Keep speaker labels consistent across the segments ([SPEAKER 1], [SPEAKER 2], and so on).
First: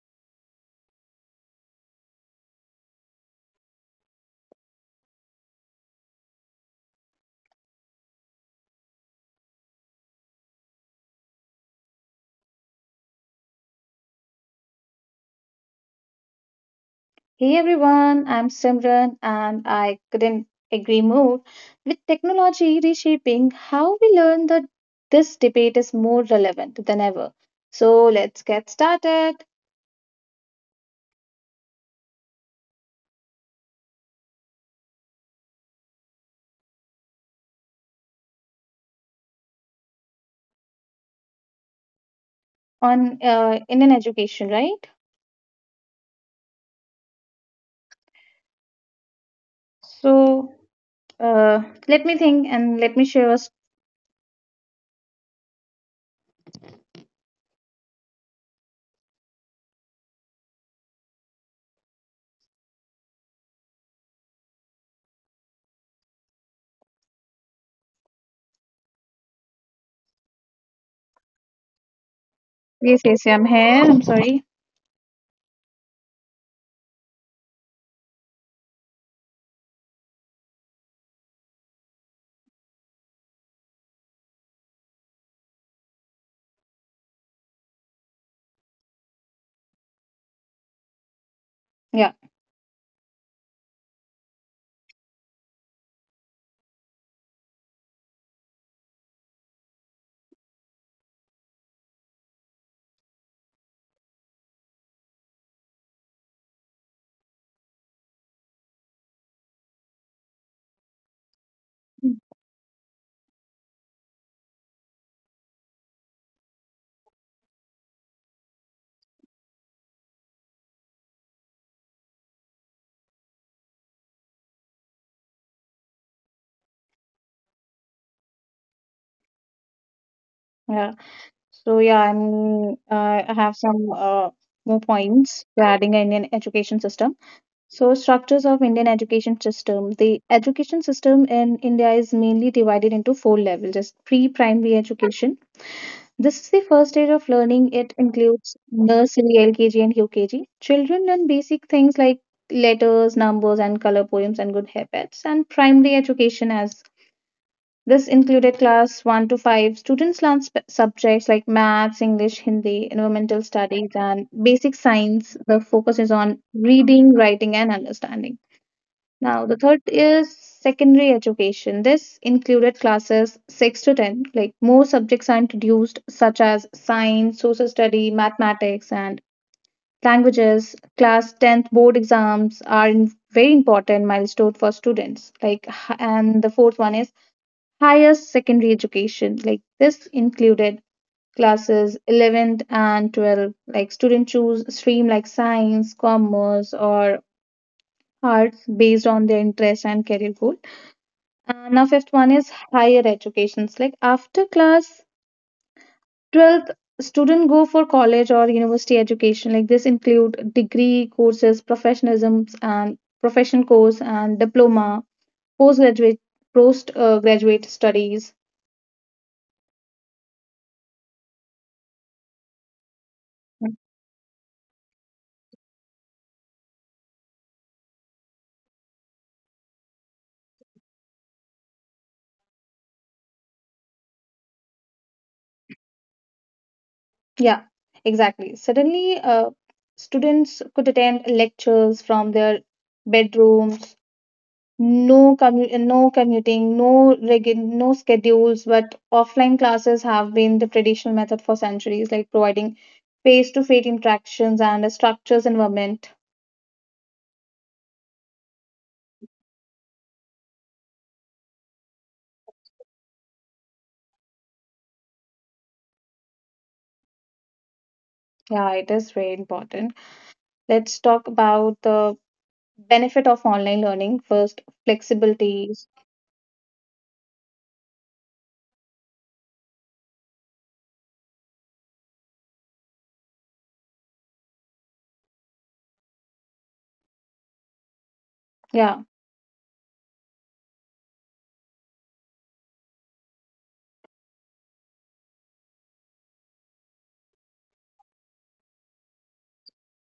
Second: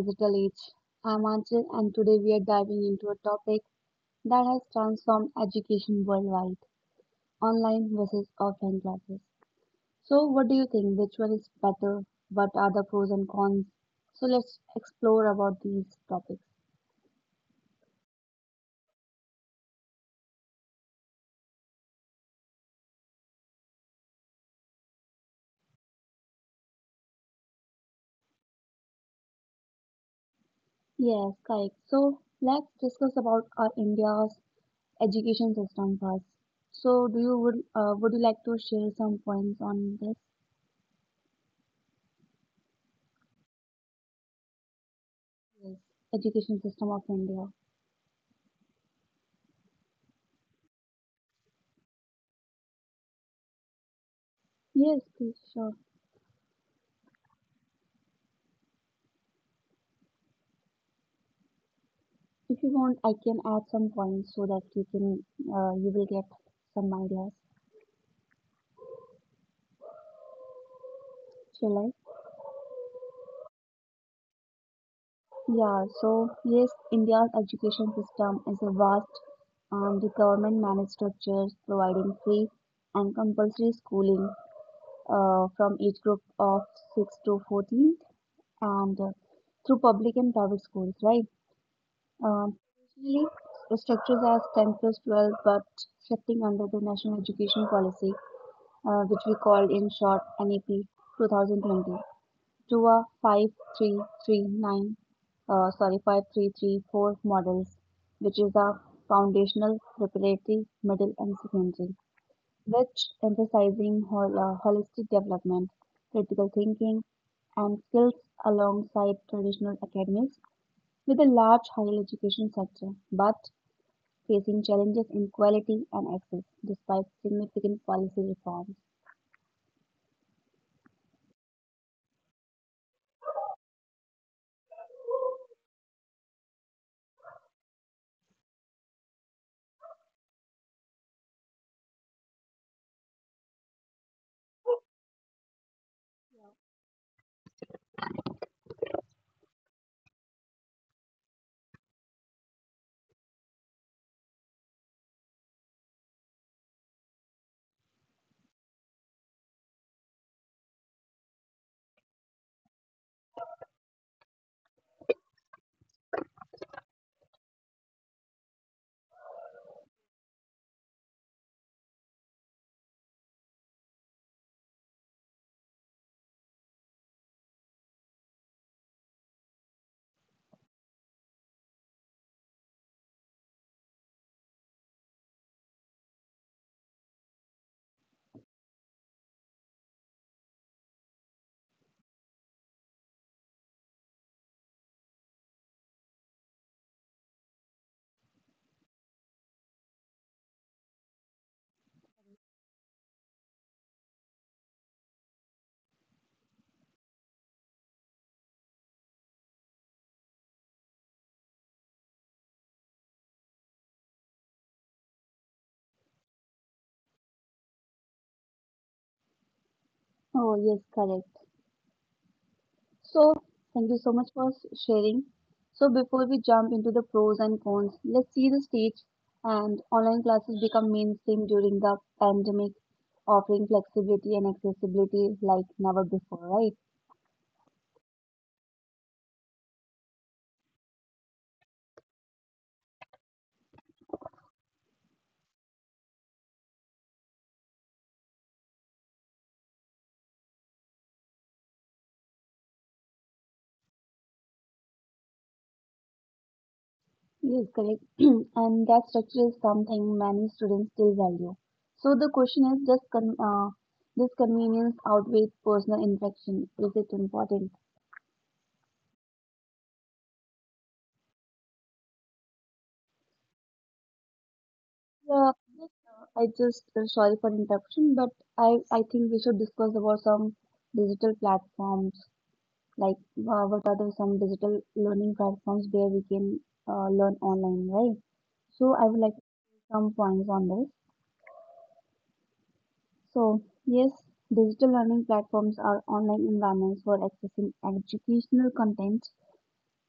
[SPEAKER 1] digital age. I'm Anchal, and today we are diving into a topic that has transformed education worldwide: online versus offline classes. So, what do you think? Which one is better? What are the pros and cons? So, let's explore about these topics.
[SPEAKER 2] Hey everyone, I'm Simran, and I couldn't agree more. With technology reshaping how we learn, that this debate is more relevant than ever. So let's get started
[SPEAKER 1] Yes, correct. So, let's discuss about our India's education system first. So, do you would you like to share some points on this.
[SPEAKER 2] on Indian education, right?
[SPEAKER 1] Yes. Education system of India?
[SPEAKER 2] So uh, Let me think and let me share.
[SPEAKER 1] Yes, please, sure. If you want, I can add some points so that you will get some ideas. Shall I?
[SPEAKER 2] Yes, yes, I'm here. I'm sorry.
[SPEAKER 1] Yeah. So yes, India's education system is a vast, and the government-managed structures providing free and compulsory schooling from age group of 6 to 14 and through public and private schools, right?
[SPEAKER 2] Yeah.
[SPEAKER 1] Um, Usually, the structures are 10 plus 12, but shifting under the National Education Policy, which we call in short NEP 2020, to a 5339, sorry, 5334 models, which is a foundational, preparatory, middle, and secondary, which emphasizing holistic development, critical thinking, and skills alongside traditional academics with a large higher education sector. But facing challenges in quality and access despite significant policy reforms.
[SPEAKER 2] Yeah. I have some more points regarding Indian education system. So structures of Indian education system. The education system in India is mainly divided into four levels: just pre-primary education. This is the first stage of learning. It includes nursery, LKG, and UKG. Children learn basic things like letters, numbers, and color poems and good habits. And primary education, as this included class 1 to 5. Students learn subjects like maths, English, Hindi, environmental studies, and basic science. The focus is on reading, writing, and understanding. Now, the third is secondary education. This included classes 6 to 10, like more subjects are introduced, such as science, social study, mathematics, and languages. Class 10th board exams are very important milestone for students. And the fourth one is higher secondary education. Like, this included classes 11th and 12th. Like, students choose stream like science, commerce, or arts based on their interest and career goal. Now, fifth one is higher educations. Like after class 12th, student go for college or university education. Like this include degree courses, professionalisms and profession course and diploma, postgraduate post graduate studies.
[SPEAKER 1] Oh, yes, correct. So, thank you so much for sharing. So, before we jump into the pros and cons, let's see the stage and online classes become mainstream during the pandemic, offering flexibility and accessibility like never before, right?
[SPEAKER 2] Yeah, exactly. Suddenly, students could attend lectures from their bedrooms, no commuting, no schedules, but offline classes have been the traditional method for centuries, like providing face to face interactions and a structures environment.
[SPEAKER 1] Yes, correct. And that structure is something many students still value. So the question is, does con this convenience outweigh personal infection? Is it important?
[SPEAKER 2] Yeah, it is very important. Let's talk about the benefit of online learning first:
[SPEAKER 1] Yeah,
[SPEAKER 2] flexibility.
[SPEAKER 1] yes, I just sorry for interruption, but I think we should discuss about some digital platforms. Like, what are the some digital learning platforms where we can learn online, right? So
[SPEAKER 2] Yeah.
[SPEAKER 1] I would like to say some points on this. So, yes, digital learning platforms are online environments for accessing educational content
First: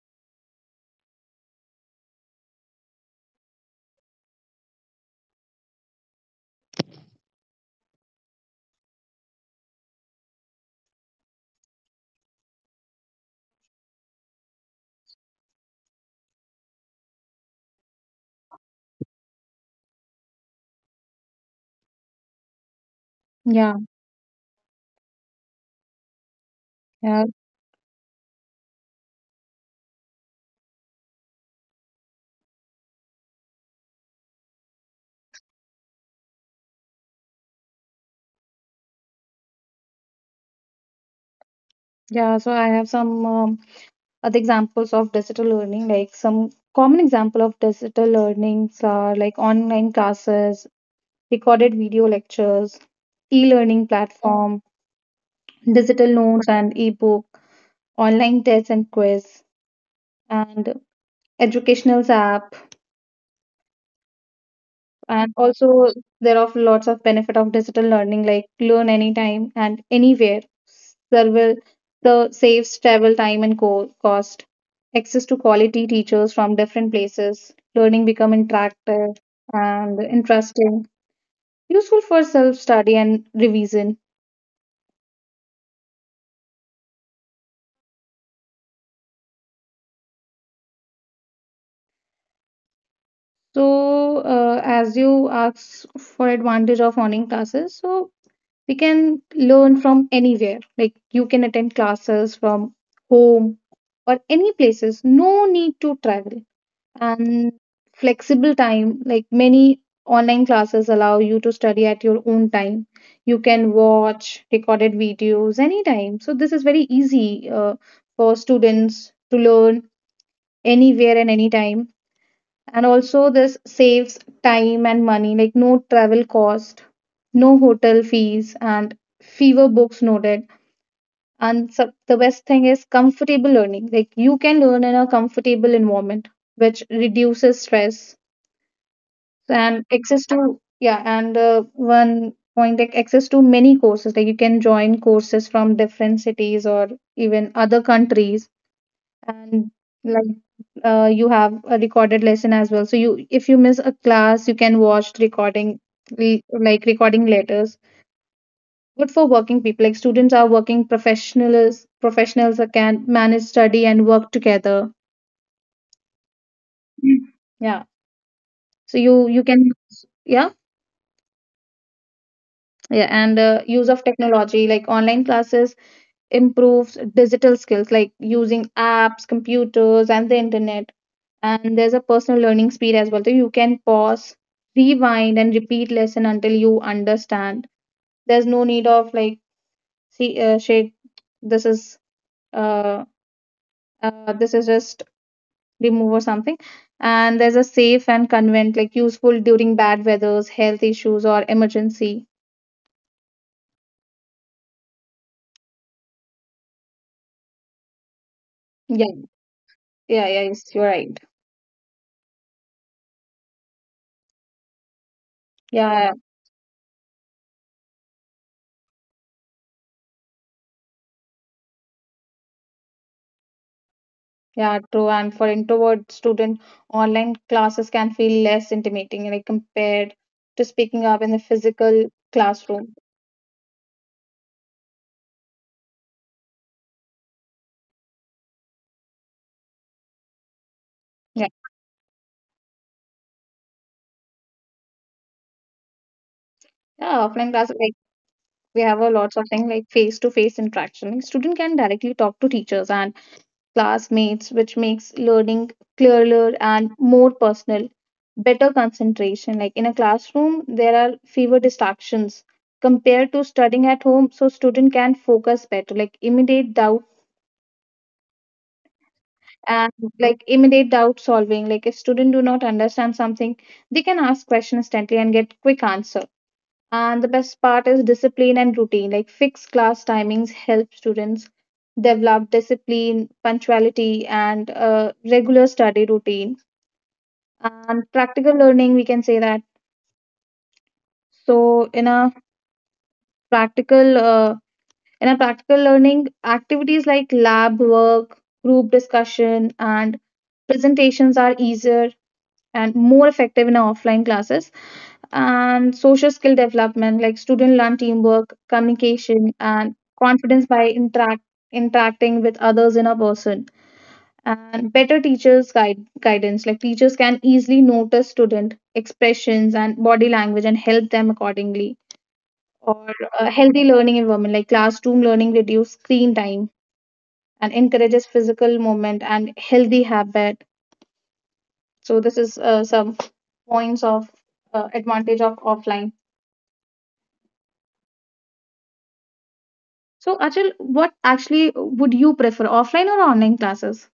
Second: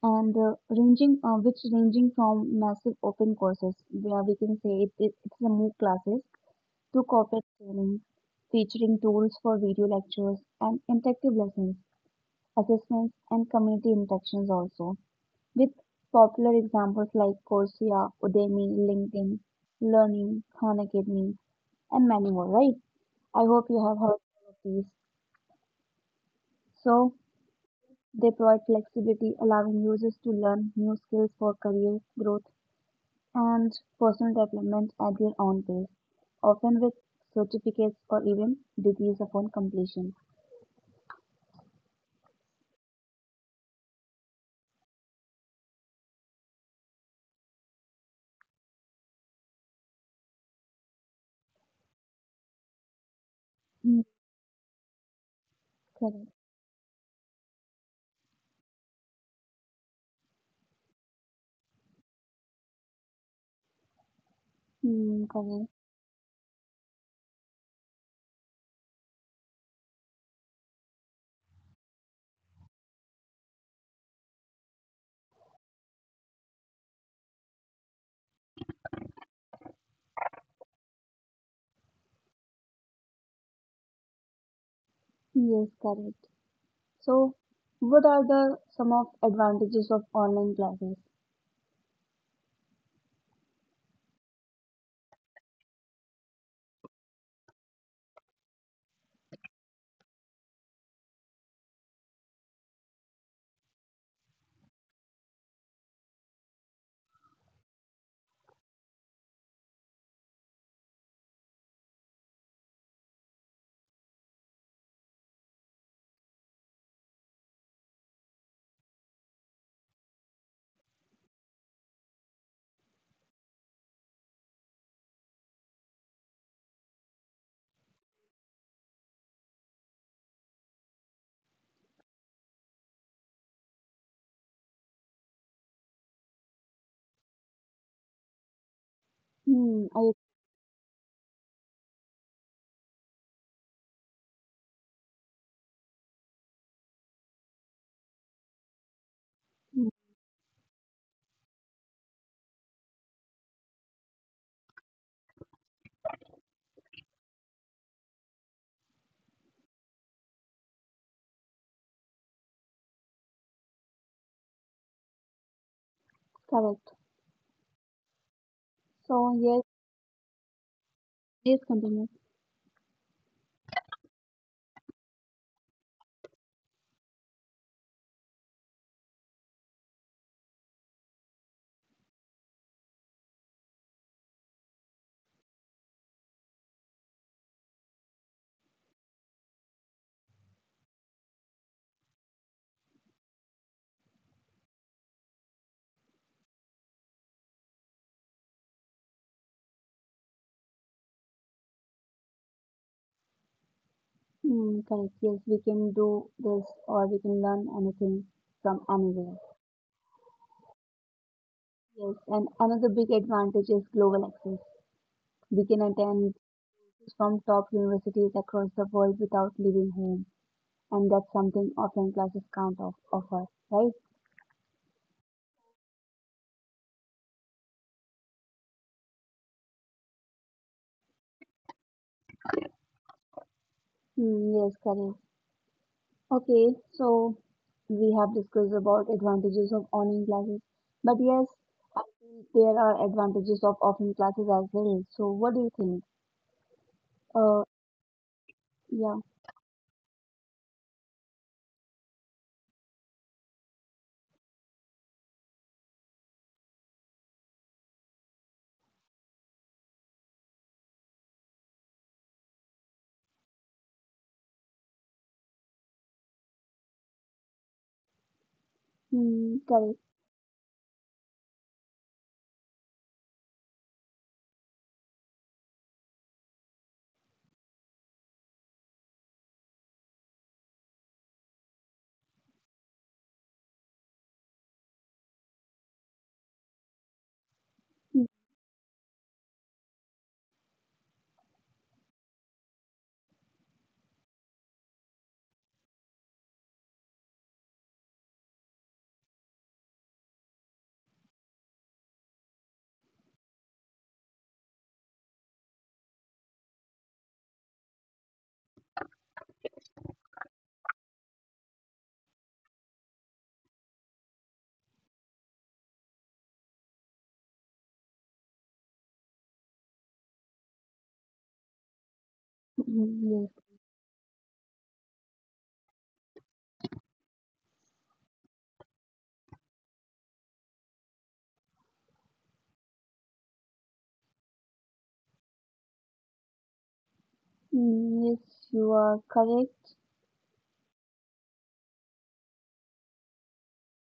[SPEAKER 1] and which ranging from massive open courses, where we can say it's the MOOC classes, to corporate training, featuring tools for video lectures and interactive lessons, assessments, and community interactions also, with popular examples like Coursera, Udemy, LinkedIn, Learning, Khan Academy, and many more, right? I hope
[SPEAKER 2] Yeah.
[SPEAKER 1] you have heard all of these. So
[SPEAKER 2] Yeah.
[SPEAKER 1] they provide flexibility, allowing users to learn new skills for career growth and personal development at their own pace, often with certificates or even degrees upon completion.
[SPEAKER 2] Yeah, so I have some other examples of digital learning, like some common example of digital learnings are like online classes, recorded video lectures, e-learning
[SPEAKER 1] Hmm,
[SPEAKER 2] platform, digital
[SPEAKER 1] correct.
[SPEAKER 2] notes and e-book, online tests and quiz, and educational app.
[SPEAKER 1] Hmm,
[SPEAKER 2] And
[SPEAKER 1] correct.
[SPEAKER 2] also, there are lots of benefit of digital learning, like learn anytime and anywhere. Server the saves travel time and cost. Access to quality teachers from different places. Learning become interactive and interesting. Useful for self study and revision.
[SPEAKER 1] Yes, correct. So, what are the some of advantages of online classes?
[SPEAKER 2] So, as you ask for advantage of online classes, so we can learn from anywhere. Like you can attend classes from home or any places. No need to travel. And flexible time. Like many online classes allow you to study at your own time. You can watch recorded videos anytime. So this is very easy for students to learn anywhere and anytime. And also, this saves time and money, like no travel cost, no hotel fees, and fewer books noted. And so the best thing is comfortable learning. Like you can learn in a comfortable environment, which reduces stress. And
[SPEAKER 1] Hmm, I
[SPEAKER 2] access to, yeah, and one point like access to many courses. Like you can join courses from different cities or even other countries. And
[SPEAKER 1] Hmm,
[SPEAKER 2] like, you have a recorded lesson as well, so you, if you miss a class, you can watch recording, like recording letters. Good for working people, like students are working professionals, professionals that can manage study and work together.
[SPEAKER 1] correct.
[SPEAKER 2] Mm. Yeah, so you
[SPEAKER 1] So
[SPEAKER 2] you
[SPEAKER 1] yes,
[SPEAKER 2] can. Yeah.
[SPEAKER 1] please continue.
[SPEAKER 2] Yeah, and use of technology, like online classes improves digital skills, like using apps, computers and the internet. And there's a personal learning speed as well, so you can pause, rewind and repeat lesson until you understand. There's no need of like, see, shade. This is uh, uh this is just remove or something. And there's a safe and convenient, like useful during bad weathers, health issues or emergency.
[SPEAKER 1] Hmm, correct. Yes, we can do this or we can learn anything from
[SPEAKER 2] Yeah.
[SPEAKER 1] anywhere.
[SPEAKER 2] Yeah. Yeah, yes, you're right.
[SPEAKER 1] Yes, and another big advantage is global access. We can
[SPEAKER 2] Yeah.
[SPEAKER 1] attend from top universities across the world without leaving home, and that's something offline classes can't offer, right?
[SPEAKER 2] Yeah, true. And for introvert student, online classes can feel less intimidating, like compared to speaking up in the physical classroom.
[SPEAKER 1] Hmm, yes, correct. Okay, so we have discussed about advantages of online classes, but
[SPEAKER 2] Yeah,
[SPEAKER 1] yes, I think there are advantages of offline classes as well. So, what do you think?
[SPEAKER 2] yeah, offline
[SPEAKER 1] Uh,
[SPEAKER 2] class, we have a
[SPEAKER 1] yeah,
[SPEAKER 2] lots of things like face-to-face interaction. Like, student can directly talk to teachers and classmates, which makes learning clearer and more personal. Better concentration. Like in a classroom, there are fewer distractions compared to studying at home, so student can focus better. Like immediate doubt
[SPEAKER 1] hmm,
[SPEAKER 2] and
[SPEAKER 1] correct.
[SPEAKER 2] like immediate doubt solving. Like if student do not understand something, they can ask question instantly and get quick answer. And the best part is discipline and routine. Like fixed class timings help students develop discipline, punctuality, and a regular study routine. And practical learning, we can say that. So in a practical uh, practical learning, activities like lab work, group discussion, and presentations are easier and more effective in our offline classes. And social skill development, like student learn teamwork, communication and confidence by interacting with others in a person. And better teachers guide guidance, like teachers can easily notice student expressions and body language and help them accordingly. Or a
[SPEAKER 1] Yes,
[SPEAKER 2] healthy learning environment, like classroom learning reduce screen time and encourages physical movement and healthy habit. So this is some points of advantage of offline.
[SPEAKER 1] hmm, yes, you are correct.
[SPEAKER 2] So, Achal, what actually would you prefer, offline or online classes?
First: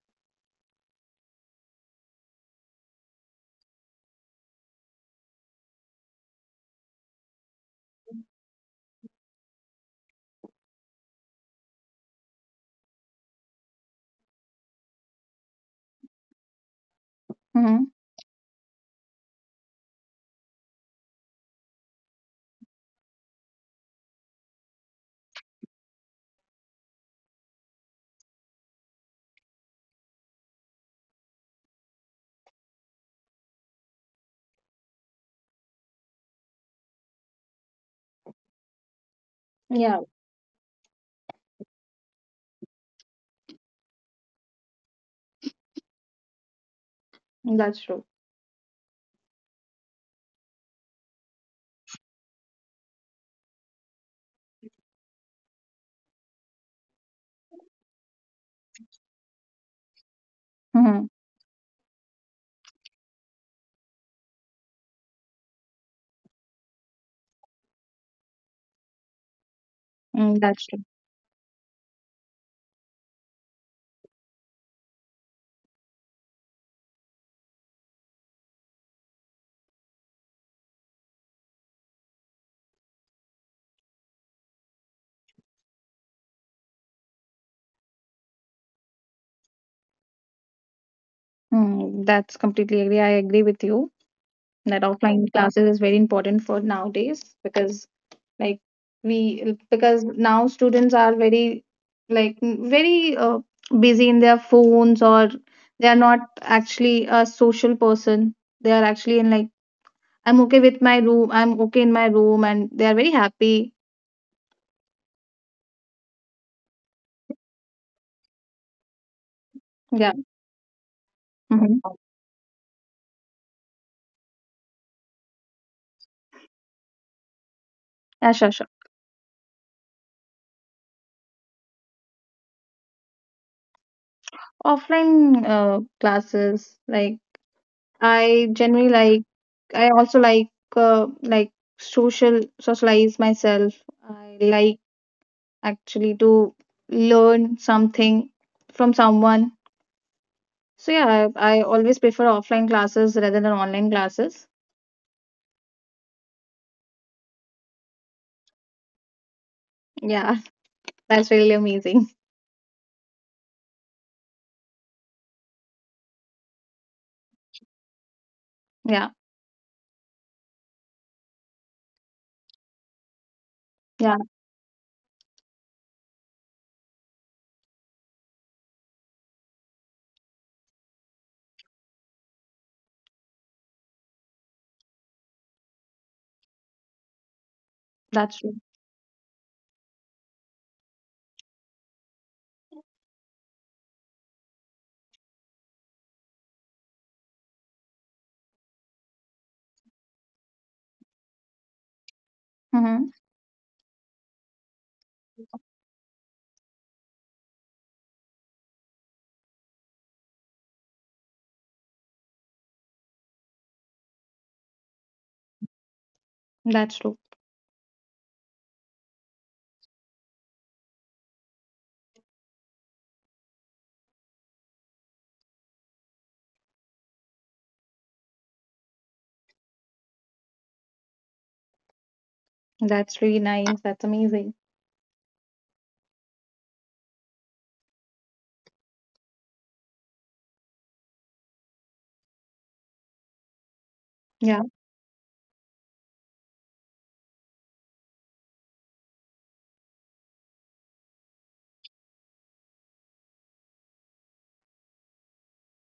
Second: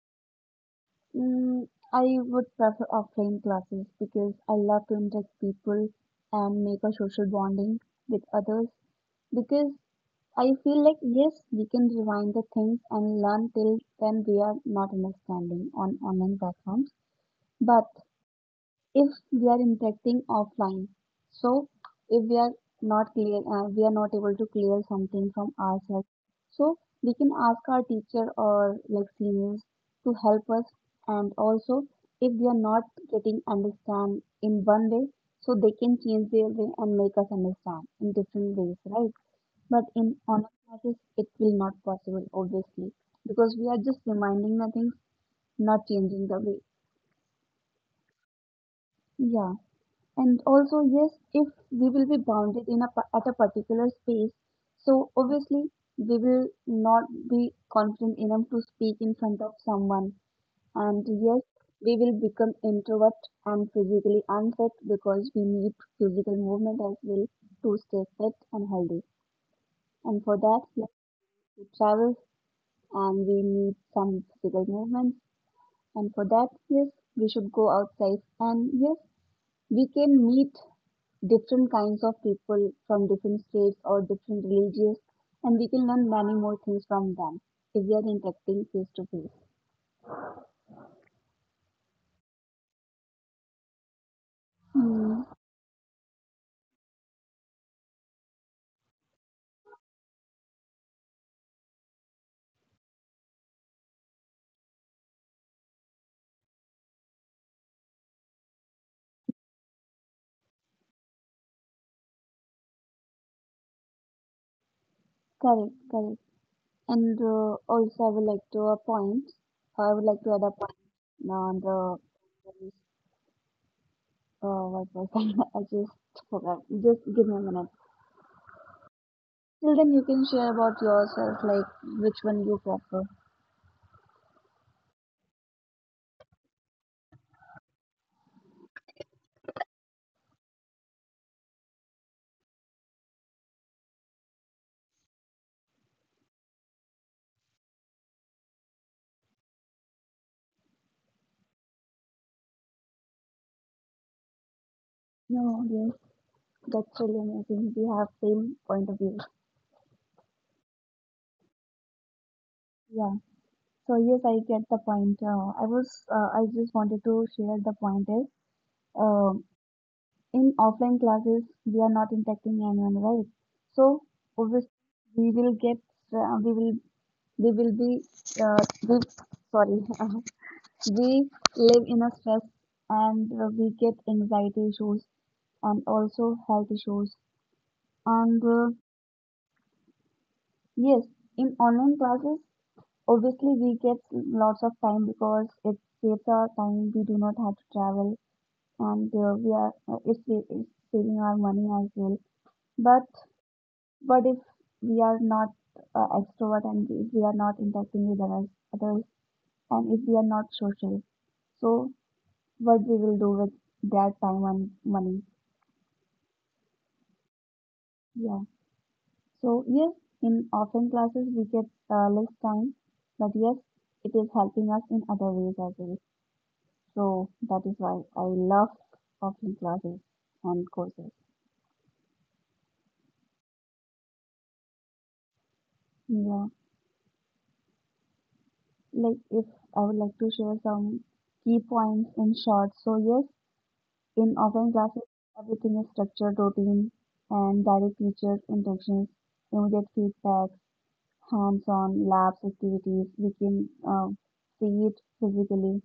[SPEAKER 1] Mm, I would prefer offline classes because I love to interact people and make a social bonding with others because I feel like yes, we can rewind the things and learn till then we are not understanding on online platforms.
[SPEAKER 2] Hmm.
[SPEAKER 1] But if we are interacting offline, so if we are not clear, we are not able to clear something from ourselves, so we can ask our teacher or like seniors to help us. And also if we are not getting understand in one way, so they can change their way and make us understand in different ways, right? But
[SPEAKER 2] Yeah,
[SPEAKER 1] in online classes it will not possible obviously, because we are just reminding the things, not changing the way.
[SPEAKER 2] that's true.
[SPEAKER 1] Yeah. And also, yes, if we will be bounded in a at a particular space, so obviously we will not be confident enough to speak in front of someone. And
[SPEAKER 2] Hmm.
[SPEAKER 1] yes, we will become introvert and physically unfit because we need physical movement as well to stay fit and healthy. And for that,
[SPEAKER 2] that's
[SPEAKER 1] yes, we travel and we need some physical movement. And for that, yes, we should go outside. And yes, we can meet different kinds of people from different states or different religions, and we can learn many more things from them if we are interacting face to face.
[SPEAKER 2] Mm, that's completely agree. I agree with you that
[SPEAKER 1] Hmm.
[SPEAKER 2] offline classes is very important for nowadays, because like, we, because now students are very like, mm, very busy in their phones, or they are not actually a social person. They are actually in like, I'm okay with my room. I'm okay in my room, and they are very happy.
[SPEAKER 1] Correct, correct. And also, I would
[SPEAKER 2] Yeah.
[SPEAKER 1] like to add a point on
[SPEAKER 2] Hmm.
[SPEAKER 1] the what was that? I just forgot. Just give me a minute.
[SPEAKER 2] Yeah, sure, sure.
[SPEAKER 1] Till then, you can share about yourself, like which one you prefer.
[SPEAKER 2] Offline classes, like I generally like, I also like, like social socialize myself. I like actually to learn something from someone. So yeah, I always prefer offline classes rather than online classes.
[SPEAKER 1] No, yes, that's really amazing. We have same point of view.
[SPEAKER 2] Yeah, that's really amazing.
[SPEAKER 1] Yeah. So yes, I get the point. I just wanted to share the point is,
[SPEAKER 2] Yeah,
[SPEAKER 1] uh, in offline classes we are not impacting anyone, right? So
[SPEAKER 2] yeah,
[SPEAKER 1] obviously, we will get, uh, we will, we will be, we, sorry, we live in a stress and we get anxiety issues and also health issues.
[SPEAKER 2] that's
[SPEAKER 1] And
[SPEAKER 2] true.
[SPEAKER 1] yes, in online classes, obviously, we get lots of time because it saves our time. We do not have to travel, and we are it's, sa- it's saving our money as well. But
[SPEAKER 2] Mm-hmm.
[SPEAKER 1] but if we are not extrovert and if we are not interacting with others, and if we are not social, so what we will do with that time and money?
[SPEAKER 2] That's true.
[SPEAKER 1] Yeah. So yes, in offline classes we get less time, but yes, it is helping us in other ways as well. So that is why I love offline classes and courses.
[SPEAKER 2] That's really nice. That's amazing.
[SPEAKER 1] Yeah, like if I would like to share some key points in short. So yes, in
[SPEAKER 2] Yeah.
[SPEAKER 1] offline classes, everything is structured, routine, and direct teacher interactions, immediate feedback, hands-on labs activities. We can see it physically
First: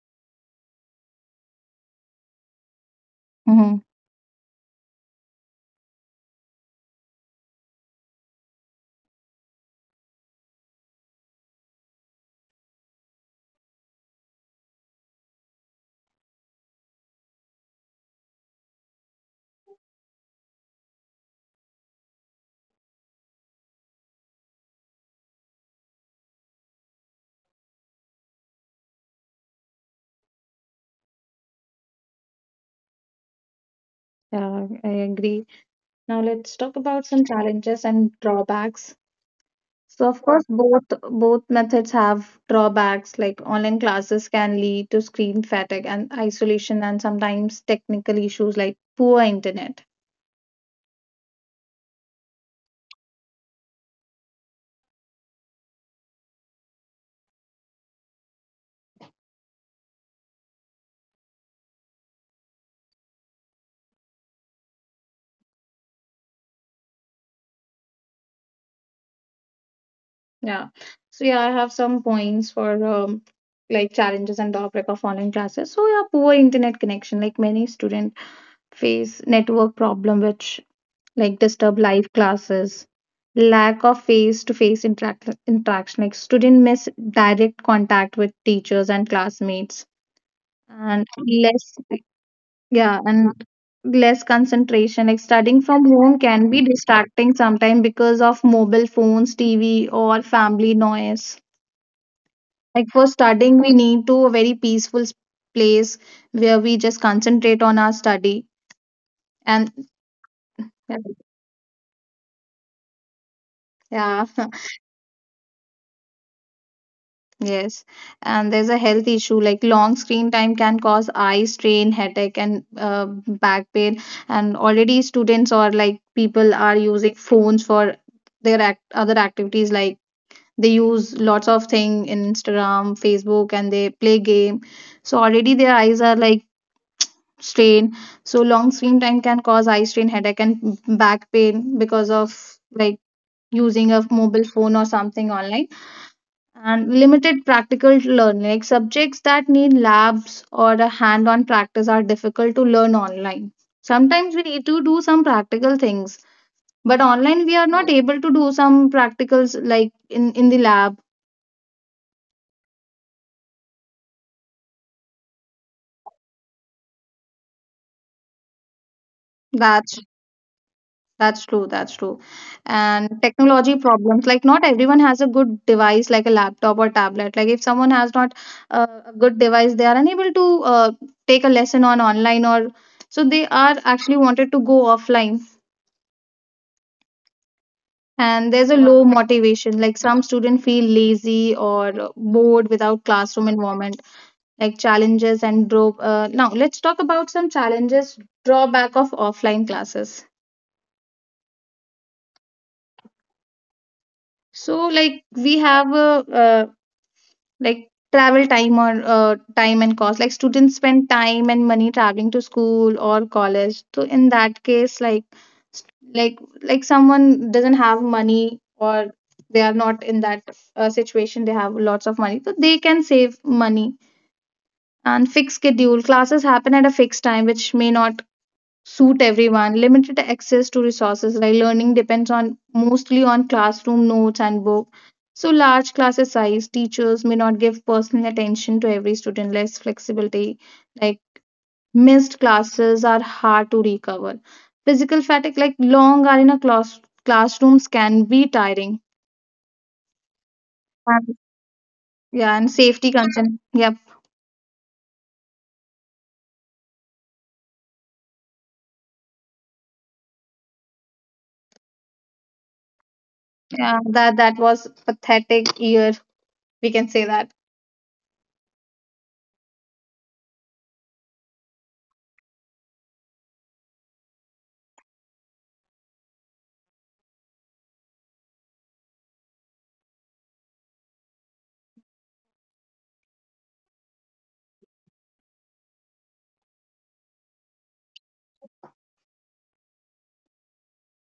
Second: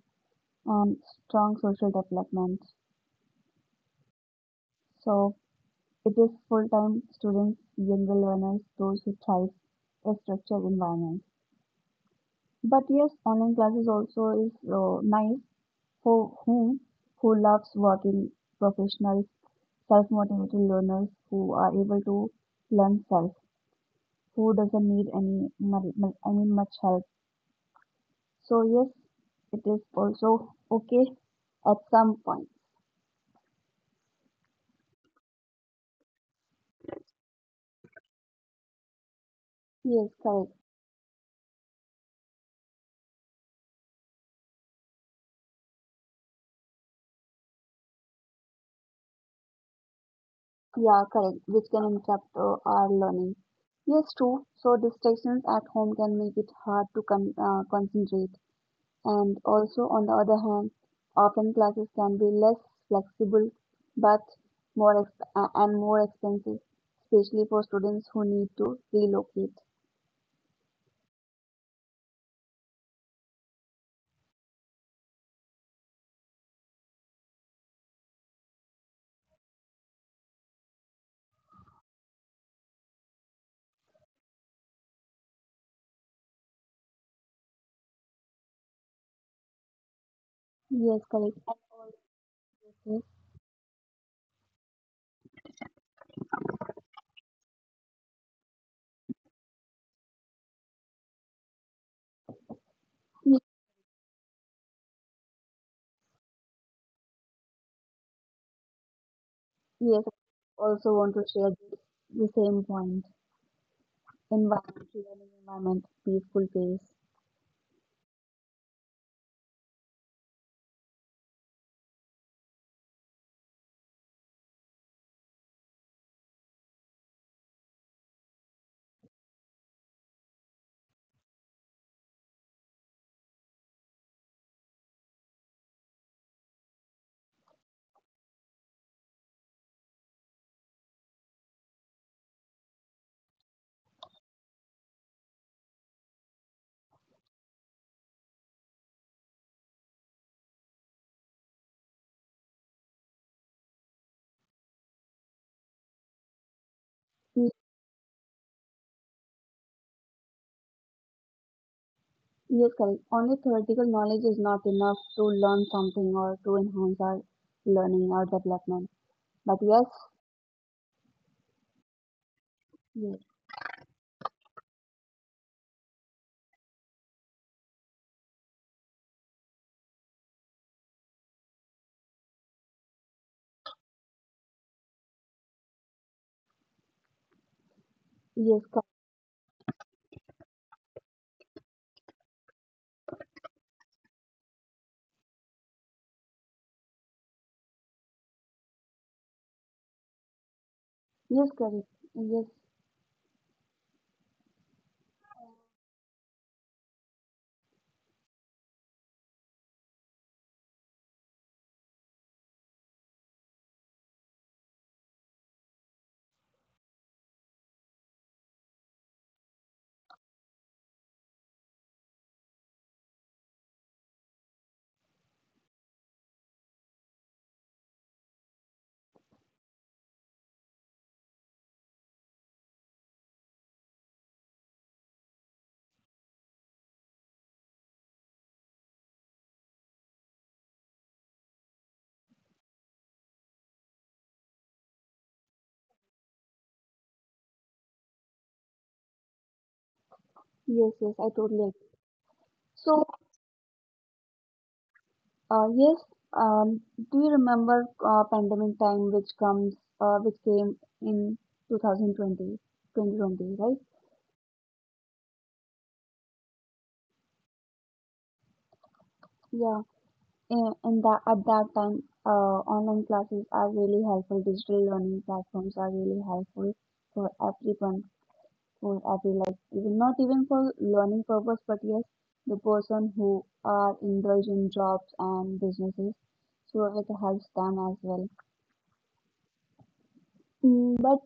[SPEAKER 1] and strong social development.
[SPEAKER 2] Mm-hmm.
[SPEAKER 1] So it is full-time students, younger learners, those who thrive a structured environment. But yes, online classes also is nice for whom who loves working professionals, self-motivated learners who are able to learn self, who doesn't need any I mean much help. So yes, it is also okay at some point.
[SPEAKER 2] Yeah, I agree. Now let's talk about some challenges and drawbacks. So
[SPEAKER 1] Yes,
[SPEAKER 2] of course,
[SPEAKER 1] correct.
[SPEAKER 2] both methods have drawbacks, like online classes can lead to screen fatigue and isolation, and sometimes technical issues like poor internet.
[SPEAKER 1] Yeah, correct. Which can interrupt our learning. Yes, true. So distractions at home can make it hard to concentrate. And also, on the other hand, often classes can be less flexible but and more expensive, especially for students who need to relocate.
[SPEAKER 2] Yeah. So yeah, I have some points for like challenges and drawback of online classes. So yeah, poor internet connection, like many students face network problem, which like disturb live classes. Lack of face-to-face interaction, like student miss direct contact with teachers and classmates.
[SPEAKER 1] Yes,
[SPEAKER 2] And
[SPEAKER 1] correct.
[SPEAKER 2] yeah, and less concentration. Like studying from home can be distracting sometimes because of mobile phones, TV, or family noise. Like for
[SPEAKER 1] Yes,
[SPEAKER 2] studying, we need to a very peaceful place where we just concentrate on our study. And
[SPEAKER 1] yes, also want to share the same point.
[SPEAKER 2] yeah
[SPEAKER 1] Environment, learning environment, peaceful pace.
[SPEAKER 2] Yes, and there's a health issue, like long screen time can cause eye strain, headache, and back pain. And already students or like people are using phones for their other activities. Like they use lots of thing in Instagram, Facebook, and they play game. So already their eyes are like strained. So long screen time can cause eye strain, headache, and back pain because of like using a mobile phone or something online. And limited practical learning. Like subjects that need labs or a hand on practice are difficult to learn online. Sometimes we need to do some practical things, but online
[SPEAKER 1] Ye-
[SPEAKER 2] we are not able to do some practicals like in the lab.
[SPEAKER 1] Yes, correct. Only theoretical knowledge is not enough to learn something or to enhance our learning or development. But yes,
[SPEAKER 2] That's that's true, that's true. And
[SPEAKER 1] yes,
[SPEAKER 2] technology problems, like not everyone has a good device like a laptop or tablet. Like if someone has not a good device, they are unable to take a lesson on online, or so they are actually wanted to go offline. And
[SPEAKER 1] yes,
[SPEAKER 2] there's a
[SPEAKER 1] correct.
[SPEAKER 2] low motivation, like some students feel lazy or bored without classroom environment. Like challenges and drop Now let's talk about some challenges, drawback of offline classes.
[SPEAKER 1] Yes, correct. Yes,
[SPEAKER 2] So like we have a, like travel time or time and cost, like students spend time and money traveling to school or college. So in that case, s- like someone doesn't have money, or they are not in that situation, they have lots of money, so they can save money. And fix schedule, classes happen at a fixed time which may not suit everyone. Limited access to resources, like learning depends on mostly on classroom notes and book. So large classes size, teachers may not give personal attention to every student. Less flexibility, like missed classes are hard to recover. Physical fatigue, like long hours in a classrooms can be tiring.
[SPEAKER 1] yes, yes, I
[SPEAKER 2] And,
[SPEAKER 1] totally agree.
[SPEAKER 2] yeah, and
[SPEAKER 1] So,
[SPEAKER 2] safety concern. Yep.
[SPEAKER 1] yes, um, do you remember pandemic time, which which came in 2020 2020, right?
[SPEAKER 2] Yeah, that was pathetic year. We can say that.
[SPEAKER 1] Yeah, and that at that time, online classes are really helpful. Digital learning platforms are really helpful for everyone, for every life, even not even for learning purpose, but yes, the person who are indulged in jobs and businesses, so it helps them as well. Mm. But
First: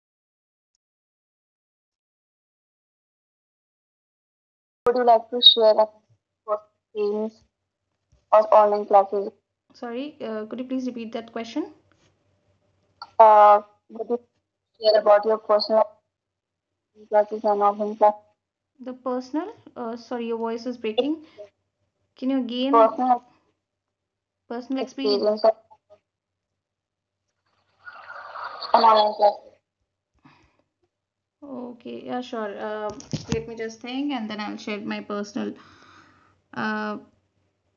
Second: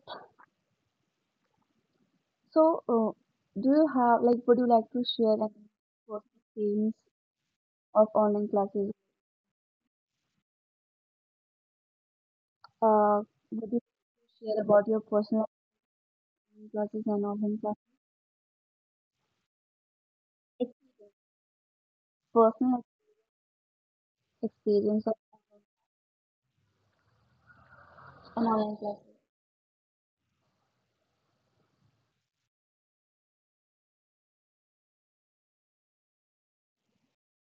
[SPEAKER 1] so, do you have like would you like
[SPEAKER 2] Would
[SPEAKER 1] to
[SPEAKER 2] you like
[SPEAKER 1] share,
[SPEAKER 2] to
[SPEAKER 1] like,
[SPEAKER 2] share
[SPEAKER 1] personal experience
[SPEAKER 2] a
[SPEAKER 1] of
[SPEAKER 2] or
[SPEAKER 1] online
[SPEAKER 2] online
[SPEAKER 1] classes?
[SPEAKER 2] classes? Sorry, could you please repeat that question?
[SPEAKER 1] Uh,
[SPEAKER 2] Uh, would
[SPEAKER 1] would you
[SPEAKER 2] you share
[SPEAKER 1] share about
[SPEAKER 2] about your
[SPEAKER 1] your
[SPEAKER 2] personal
[SPEAKER 1] personal online classes
[SPEAKER 2] classes
[SPEAKER 1] and
[SPEAKER 2] and online
[SPEAKER 1] offline
[SPEAKER 2] classes?
[SPEAKER 1] classes?
[SPEAKER 2] The personal, sorry, your voice is
[SPEAKER 1] Ex-
[SPEAKER 2] breaking. Can you again
[SPEAKER 1] Personal
[SPEAKER 2] personal personal experience? Experience
[SPEAKER 1] experience of an
[SPEAKER 2] and
[SPEAKER 1] online
[SPEAKER 2] online
[SPEAKER 1] classes.
[SPEAKER 2] classes. Okay, yeah, sure. Let me just think, and then I'll share my uh,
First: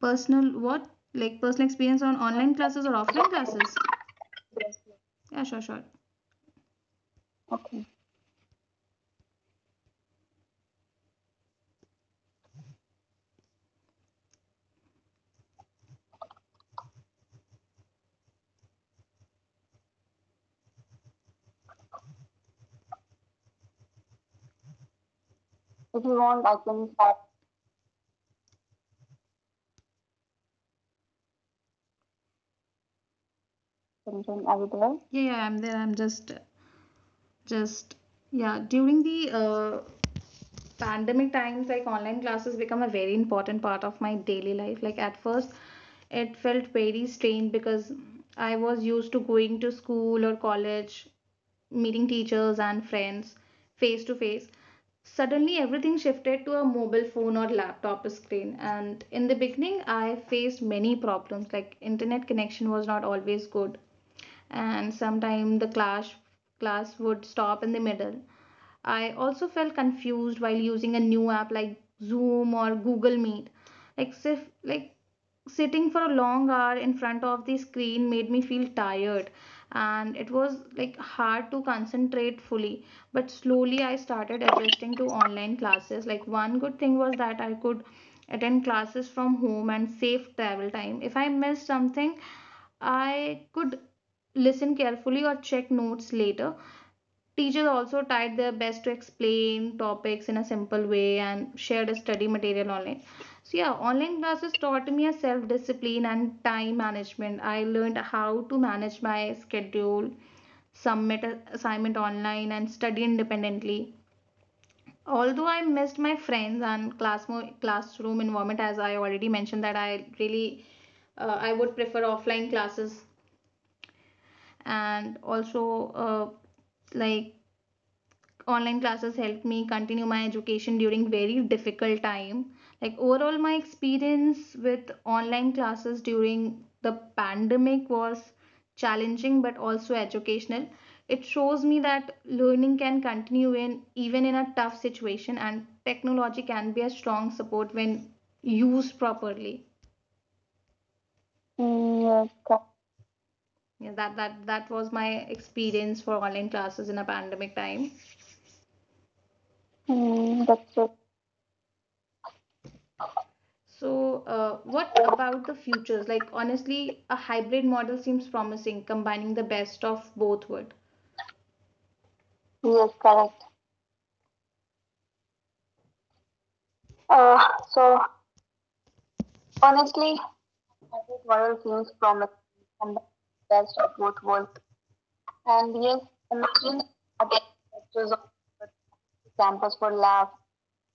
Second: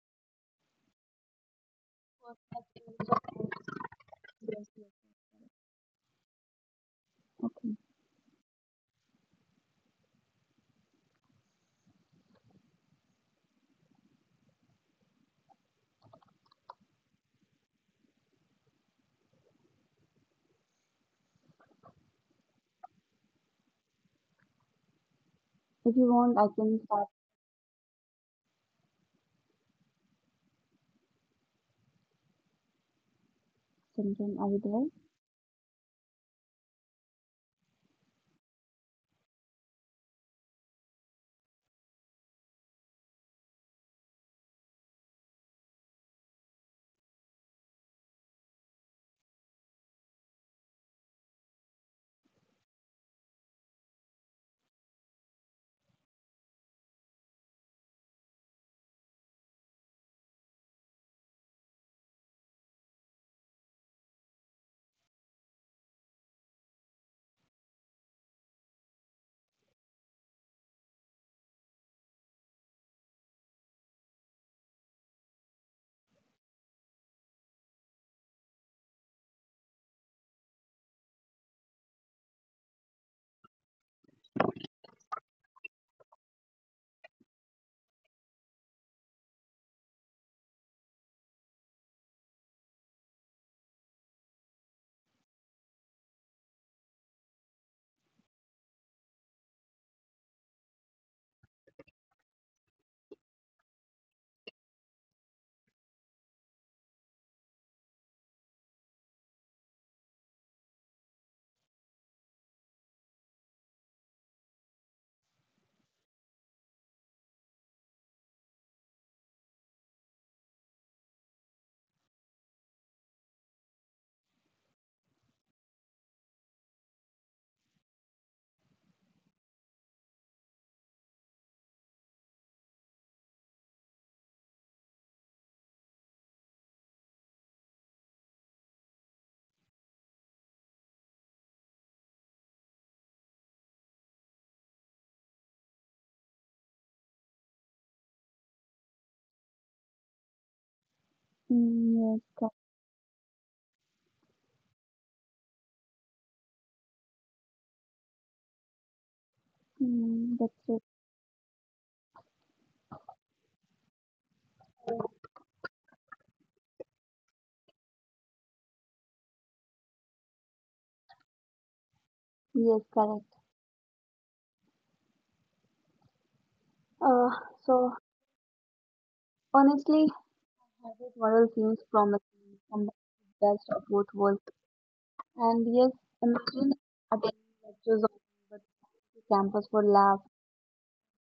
[SPEAKER 2] personal what? Like personal experience on online
[SPEAKER 1] Personal
[SPEAKER 2] classes or
[SPEAKER 1] experience of
[SPEAKER 2] offline
[SPEAKER 1] online
[SPEAKER 2] classes?
[SPEAKER 1] classes. Yes,
[SPEAKER 2] Yes.
[SPEAKER 1] yes.
[SPEAKER 2] Yeah, sure, sure.
[SPEAKER 1] Okay.
[SPEAKER 2] Okay.
[SPEAKER 1] If you
[SPEAKER 2] If
[SPEAKER 1] want,
[SPEAKER 2] you
[SPEAKER 1] I
[SPEAKER 2] want,
[SPEAKER 1] can
[SPEAKER 2] I
[SPEAKER 1] start
[SPEAKER 2] can start
[SPEAKER 1] sometime. Are you
[SPEAKER 2] something
[SPEAKER 1] there?
[SPEAKER 2] over there. Yeah, yeah, I'm there. I'm just, yeah, during the pandemic times, like online classes become a very important part of my daily life. Like at first, it felt very strange because I was used to going to school or college, meeting teachers and friends face to face. Suddenly, everything shifted to a mobile phone or laptop screen. And in the beginning, I faced many problems like internet connection was not always good and sometimes the class would stop in the middle. I also felt confused while using a new app like Zoom or Google Meet. Like sitting for a long hour in front of the screen made me feel tired and it was like hard to concentrate fully, but slowly I started adjusting to online classes. Like one good thing was that I could attend classes from home and save travel time. If I missed something, I could listen carefully or check notes later. Teachers also tried their best to explain topics in a simple way and shared a study material online. So, yeah, online classes taught me a self discipline and time management. I learned how to manage my schedule, submit assignment online, and study independently. Although I missed my friends and classroom environment, as I already mentioned, that I really I would prefer offline classes, and also uh, like online classes helped me continue my education during very difficult time. Like overall my experience with online classes during the pandemic was challenging but also educational. It shows me that learning can continue in even in a tough situation and technology can be a strong support when used properly.
[SPEAKER 1] Mm, yes,
[SPEAKER 2] Mm, yeah,
[SPEAKER 1] correct.
[SPEAKER 2] co- yeah, that was my experience for online classes in a pandemic time.
[SPEAKER 1] Mm, that's
[SPEAKER 2] Mm,
[SPEAKER 1] it.
[SPEAKER 2] that's it. So, what about the futures? Like, honestly, a hybrid model seems promising, combining the best of both worlds.
[SPEAKER 1] Yes,
[SPEAKER 2] Yes,
[SPEAKER 1] correct.
[SPEAKER 2] correct.
[SPEAKER 1] Uh,
[SPEAKER 2] Uh,
[SPEAKER 1] so
[SPEAKER 2] so
[SPEAKER 1] honestly,
[SPEAKER 2] honestly,
[SPEAKER 1] hybrid
[SPEAKER 2] hybrid
[SPEAKER 1] model seems
[SPEAKER 2] models promise
[SPEAKER 1] promising, combining the best of
[SPEAKER 2] best
[SPEAKER 1] both
[SPEAKER 2] of
[SPEAKER 1] worlds.
[SPEAKER 2] both worlds,
[SPEAKER 1] And yes,
[SPEAKER 2] and
[SPEAKER 1] imagine
[SPEAKER 2] imagine
[SPEAKER 1] attending lectures on the campus for
[SPEAKER 2] examples for
[SPEAKER 1] labs,
[SPEAKER 2] labs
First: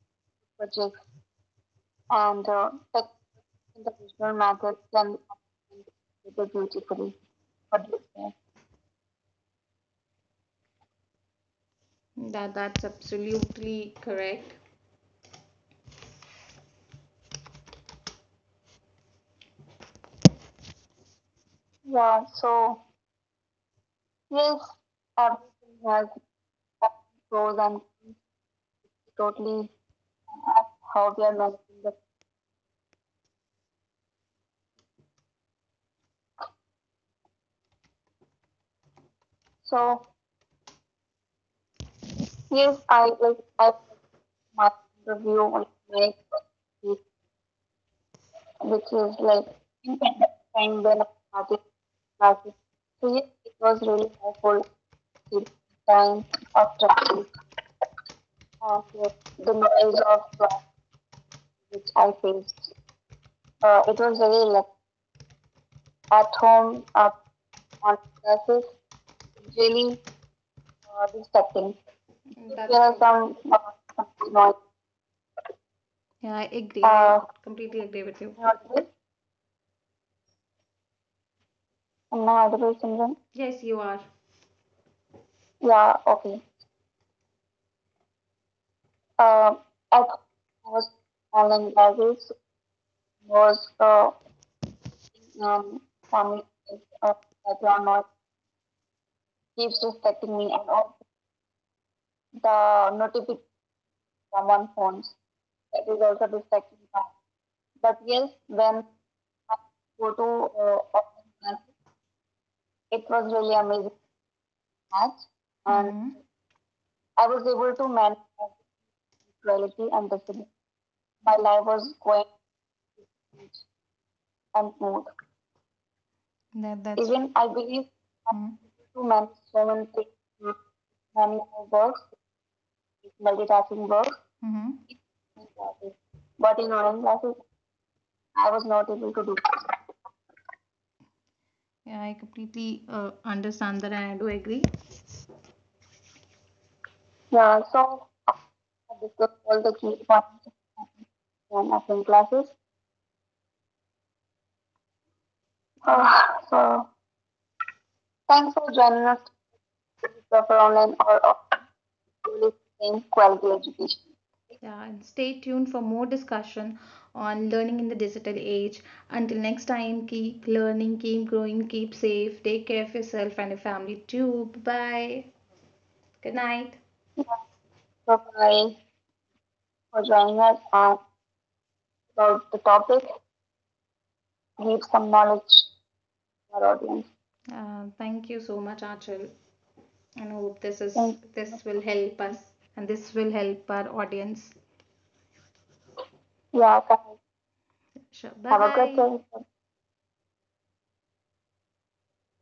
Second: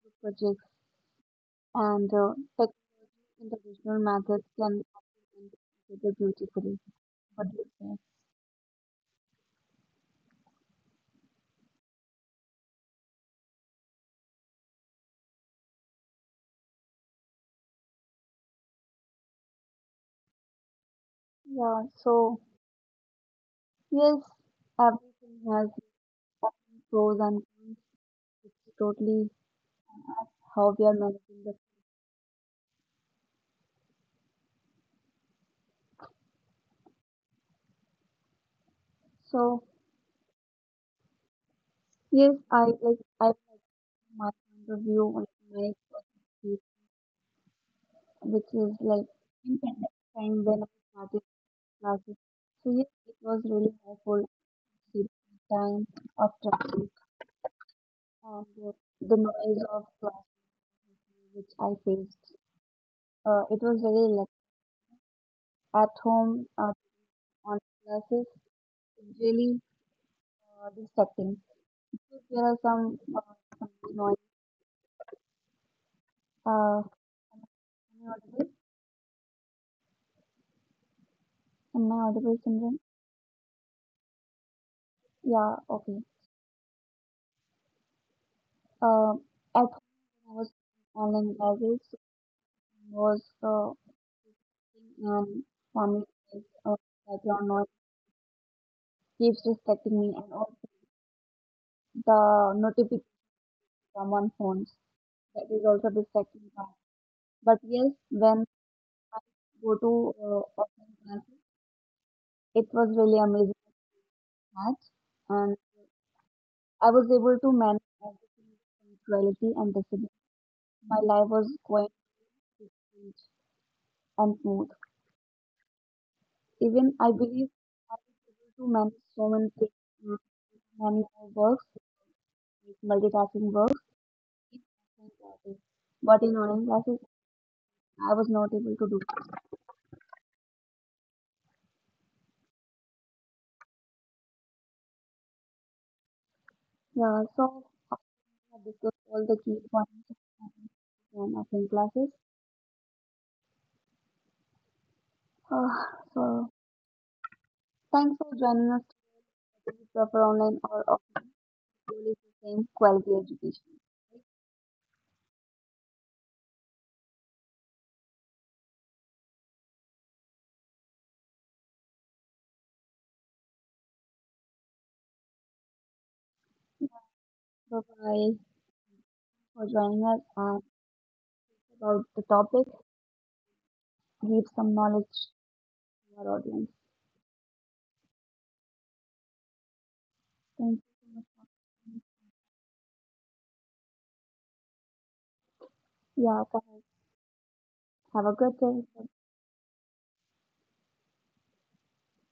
[SPEAKER 1] group projects, and
[SPEAKER 2] and
[SPEAKER 1] technology in traditional methods
[SPEAKER 2] other
[SPEAKER 1] can complement each other beautifully.
[SPEAKER 2] equally
[SPEAKER 1] What do you
[SPEAKER 2] for
[SPEAKER 1] say?
[SPEAKER 2] business. That's absolutely correct.
[SPEAKER 1] Yeah,
[SPEAKER 2] Yeah.
[SPEAKER 1] so
[SPEAKER 2] So
[SPEAKER 1] yes,
[SPEAKER 2] yes,
[SPEAKER 1] everything has
[SPEAKER 2] everything has
[SPEAKER 1] own pros and
[SPEAKER 2] pros and
[SPEAKER 1] cons. It's totally
[SPEAKER 2] totally
[SPEAKER 1] how we are
[SPEAKER 2] how we are
[SPEAKER 1] managing
[SPEAKER 2] managed.
[SPEAKER 1] the. So
[SPEAKER 2] So
[SPEAKER 1] yes, I
[SPEAKER 2] yes, I
[SPEAKER 1] like I
[SPEAKER 2] like
[SPEAKER 1] like
[SPEAKER 2] I
[SPEAKER 1] my
[SPEAKER 2] my
[SPEAKER 1] point of view, like
[SPEAKER 2] review on
[SPEAKER 1] my
[SPEAKER 2] it,
[SPEAKER 1] perspective, which is
[SPEAKER 2] which
[SPEAKER 1] like
[SPEAKER 2] is like
[SPEAKER 1] in pandemic
[SPEAKER 2] independent
[SPEAKER 1] time when I
[SPEAKER 2] time when I
[SPEAKER 1] started
[SPEAKER 2] started
[SPEAKER 1] classes.
[SPEAKER 2] classes.
[SPEAKER 1] So yes,
[SPEAKER 2] So
[SPEAKER 1] it
[SPEAKER 2] yes,
[SPEAKER 1] was
[SPEAKER 2] it
[SPEAKER 1] really
[SPEAKER 2] was really
[SPEAKER 1] helpful
[SPEAKER 2] helpful
[SPEAKER 1] in
[SPEAKER 2] to
[SPEAKER 1] the
[SPEAKER 2] the
[SPEAKER 1] time
[SPEAKER 2] time
[SPEAKER 1] of
[SPEAKER 2] of
[SPEAKER 1] traffic
[SPEAKER 2] traffic
[SPEAKER 1] and
[SPEAKER 2] of
[SPEAKER 1] the
[SPEAKER 2] like, the
[SPEAKER 1] noise of
[SPEAKER 2] noise of
[SPEAKER 1] class
[SPEAKER 2] class
[SPEAKER 1] which I
[SPEAKER 2] which I
[SPEAKER 1] faced.
[SPEAKER 2] faced.
[SPEAKER 1] It was
[SPEAKER 2] It
[SPEAKER 1] really
[SPEAKER 2] was
[SPEAKER 1] like
[SPEAKER 2] really like
[SPEAKER 1] at
[SPEAKER 2] at
[SPEAKER 1] home,
[SPEAKER 2] home,
[SPEAKER 1] on
[SPEAKER 2] on
[SPEAKER 1] classes
[SPEAKER 2] classes
[SPEAKER 1] it's really
[SPEAKER 2] really
[SPEAKER 1] distracting.
[SPEAKER 2] distracting.
[SPEAKER 1] So there are
[SPEAKER 2] That's There are
[SPEAKER 1] some
[SPEAKER 2] true.
[SPEAKER 1] uh,
[SPEAKER 2] Some
[SPEAKER 1] some noise.
[SPEAKER 2] noise. Yeah, I agree.
[SPEAKER 1] Uh,
[SPEAKER 2] I completely agree
[SPEAKER 1] am I
[SPEAKER 2] with you.
[SPEAKER 1] audible?
[SPEAKER 2] Not audible,
[SPEAKER 1] Am I
[SPEAKER 2] am I
[SPEAKER 1] audible,
[SPEAKER 2] audible,
[SPEAKER 1] Simran?
[SPEAKER 2] Simran? Yes, you are.
[SPEAKER 1] Yeah.
[SPEAKER 2] Yeah,
[SPEAKER 1] Okay.
[SPEAKER 2] okay.
[SPEAKER 1] Uh,
[SPEAKER 2] Um,
[SPEAKER 1] at
[SPEAKER 2] I think
[SPEAKER 1] home, I
[SPEAKER 2] it
[SPEAKER 1] was
[SPEAKER 2] was
[SPEAKER 1] online
[SPEAKER 2] online
[SPEAKER 1] classes
[SPEAKER 2] libraries
[SPEAKER 1] was,
[SPEAKER 2] was uh,
[SPEAKER 1] and
[SPEAKER 2] um,
[SPEAKER 1] family,
[SPEAKER 2] family
[SPEAKER 1] uh,
[SPEAKER 2] uh,
[SPEAKER 1] background noise
[SPEAKER 2] background noise
[SPEAKER 1] keeps
[SPEAKER 2] keeps
[SPEAKER 1] distracting me, and
[SPEAKER 2] distracting me
[SPEAKER 1] also
[SPEAKER 2] and also
[SPEAKER 1] the
[SPEAKER 2] the
[SPEAKER 1] notification
[SPEAKER 2] not
[SPEAKER 1] from one
[SPEAKER 2] someone
[SPEAKER 1] phone,
[SPEAKER 2] phone
[SPEAKER 1] that is
[SPEAKER 2] that
[SPEAKER 1] also
[SPEAKER 2] is also
[SPEAKER 1] distracting me. But yes,
[SPEAKER 2] yes
[SPEAKER 1] when
[SPEAKER 2] when
[SPEAKER 1] I go to
[SPEAKER 2] to
[SPEAKER 1] offline
[SPEAKER 2] uh,
[SPEAKER 1] classes, it was really amazing match,
[SPEAKER 2] match
[SPEAKER 1] and
[SPEAKER 2] and mhm.
[SPEAKER 1] I was able to manage
[SPEAKER 2] To manage
[SPEAKER 1] everything with punctuality and
[SPEAKER 2] reality,
[SPEAKER 1] discipline. My life
[SPEAKER 2] my
[SPEAKER 1] was
[SPEAKER 2] life was
[SPEAKER 1] quite
[SPEAKER 2] going
[SPEAKER 1] peaceful and smooth.
[SPEAKER 2] smooth. That, that's
[SPEAKER 1] Even I
[SPEAKER 2] Even-
[SPEAKER 1] believe I was able to
[SPEAKER 2] to
[SPEAKER 1] manage
[SPEAKER 2] manage
[SPEAKER 1] so many
[SPEAKER 2] so
[SPEAKER 1] things,
[SPEAKER 2] many
[SPEAKER 1] uh, many more
[SPEAKER 2] many
[SPEAKER 1] works,
[SPEAKER 2] works,
[SPEAKER 1] like multitasking works
[SPEAKER 2] multitasking works,
[SPEAKER 1] in
[SPEAKER 2] hmm,
[SPEAKER 1] offline classes. But in online
[SPEAKER 2] in
[SPEAKER 1] classes,
[SPEAKER 2] online classes
[SPEAKER 1] I was
[SPEAKER 2] I
[SPEAKER 1] not
[SPEAKER 2] was
[SPEAKER 1] able
[SPEAKER 2] not
[SPEAKER 1] to do.
[SPEAKER 2] able to do. Yeah, I completely understand that and I do agree.
[SPEAKER 1] Yeah,
[SPEAKER 2] Yeah,
[SPEAKER 1] so
[SPEAKER 2] so
[SPEAKER 1] we
[SPEAKER 2] I
[SPEAKER 1] discussed all
[SPEAKER 2] discussed
[SPEAKER 1] the
[SPEAKER 2] all
[SPEAKER 1] key
[SPEAKER 2] the key
[SPEAKER 1] points
[SPEAKER 2] points
[SPEAKER 1] and
[SPEAKER 2] and
[SPEAKER 1] offline
[SPEAKER 2] attend
[SPEAKER 1] classes.
[SPEAKER 2] classes.
[SPEAKER 1] Uh,
[SPEAKER 2] Uh,
[SPEAKER 1] so
[SPEAKER 2] so
[SPEAKER 1] thanks for
[SPEAKER 2] thanks for
[SPEAKER 1] joining us
[SPEAKER 2] joining us to
[SPEAKER 1] today. If you prefer
[SPEAKER 2] discover
[SPEAKER 1] online or
[SPEAKER 2] online or
[SPEAKER 1] offline, school is the same
[SPEAKER 2] offline
[SPEAKER 1] quality
[SPEAKER 2] quality
[SPEAKER 1] education.
[SPEAKER 2] education. Yeah, and stay tuned for more discussion on learning in the digital age. Until next time, keep learning, keep growing, keep safe, take care of yourself and your family too. Bye. Good night.
[SPEAKER 1] So
[SPEAKER 2] Bye
[SPEAKER 1] bye
[SPEAKER 2] bye
[SPEAKER 1] for
[SPEAKER 2] for
[SPEAKER 1] joining us
[SPEAKER 2] joining us
[SPEAKER 1] and
[SPEAKER 2] and
[SPEAKER 1] about the
[SPEAKER 2] about the
[SPEAKER 1] topic,
[SPEAKER 2] topic.
[SPEAKER 1] give
[SPEAKER 2] Give
[SPEAKER 1] some
[SPEAKER 2] some
[SPEAKER 1] knowledge
[SPEAKER 2] knowledge
[SPEAKER 1] to our
[SPEAKER 2] to our
[SPEAKER 1] audience.
[SPEAKER 2] audience. Thank you so much, Achal, and hope this is
[SPEAKER 1] Thank you
[SPEAKER 2] this will
[SPEAKER 1] so
[SPEAKER 2] help
[SPEAKER 1] much.
[SPEAKER 2] us and this will help our audience.
[SPEAKER 1] Yeah,
[SPEAKER 2] Yeah,
[SPEAKER 1] guys,
[SPEAKER 2] thanks. Sure. Bye.
[SPEAKER 1] have
[SPEAKER 2] Have
[SPEAKER 1] a
[SPEAKER 2] a Bye.
[SPEAKER 1] good
[SPEAKER 2] Good
[SPEAKER 1] day.
[SPEAKER 2] day.